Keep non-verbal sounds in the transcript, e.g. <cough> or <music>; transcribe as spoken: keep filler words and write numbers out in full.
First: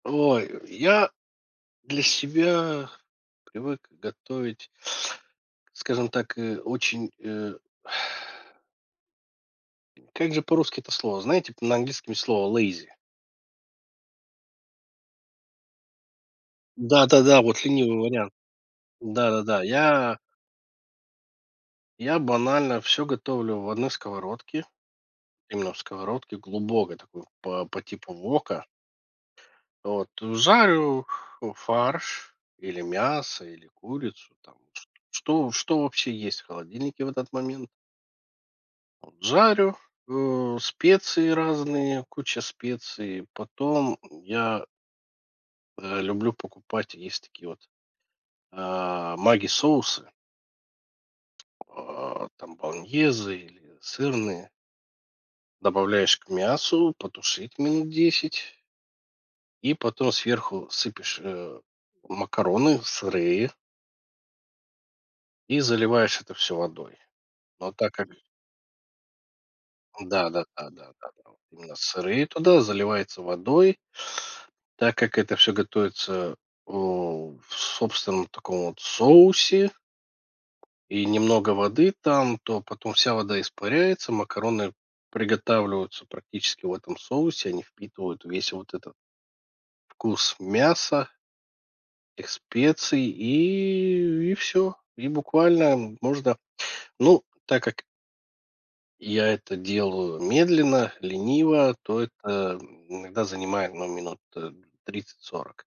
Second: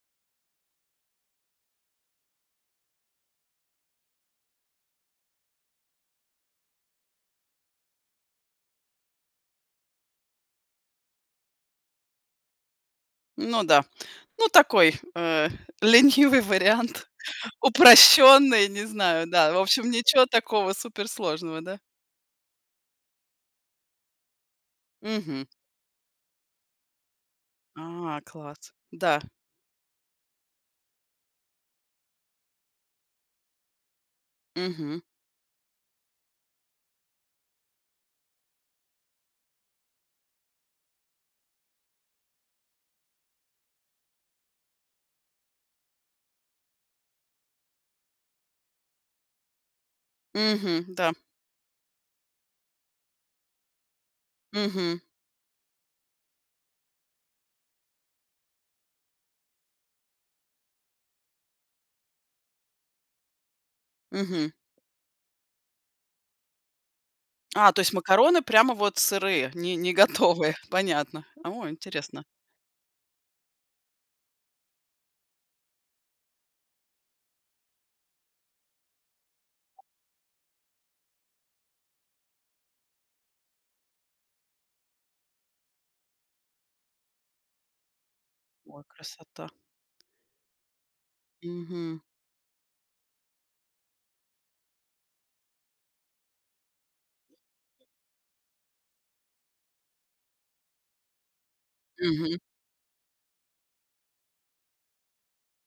Ой, я для себя привык готовить скажем так, э, очень, э <exhales> Как же по-русски это слово? Знаете, на английском слово lazy? Ну да, ну, такой, э, ленивый вариант, Да-да-да, вот ленивый вариант, упрощённый, не знаю, да. В да-да-да, общем, я ничего такого суперсложного, да? Я банально всё готовлю в одной сковородке, Мгм. именно в сковородке, глубокой такой, по по типу А, вока. класс. Да. Вот. Жарю, у, фарш или мясо, или курицу там, чт Мгм. что что вообще есть холодильнике в этот момент. Вот. Жарю, э, специи разные, куча специй. Потом я э, люблю покупать, есть такие вот, э, "Маги" соусы. Мгм, да. Э, там болоньезе или сырные. Мгм. Добавляешь к мясу, потушить минут десять. И потом сверху сыпешь, э, макароны сырые. Мгм. И заливаешь это всё водой, но А, то есть так как макароны прямо вот сырые, не, не готовые. Да-да-да-да-да-да, Понятно. там О, именно интересно. сырые туда, заливается водой так как это всё готовится, э, в собственном таком вот соусе. И немного воды там, то потом вся вода испаряется, макароны приготавливаются практически в этом соусе, они впитывают весь вот Ой, этот красота. Вкус мяса. Мгм. Этих специй. И и всё. И буквально можно, ну, так как я это делаю медленно, лениво, то Мгм. это иногда занимает, ну, минут, э, тридцать сорок.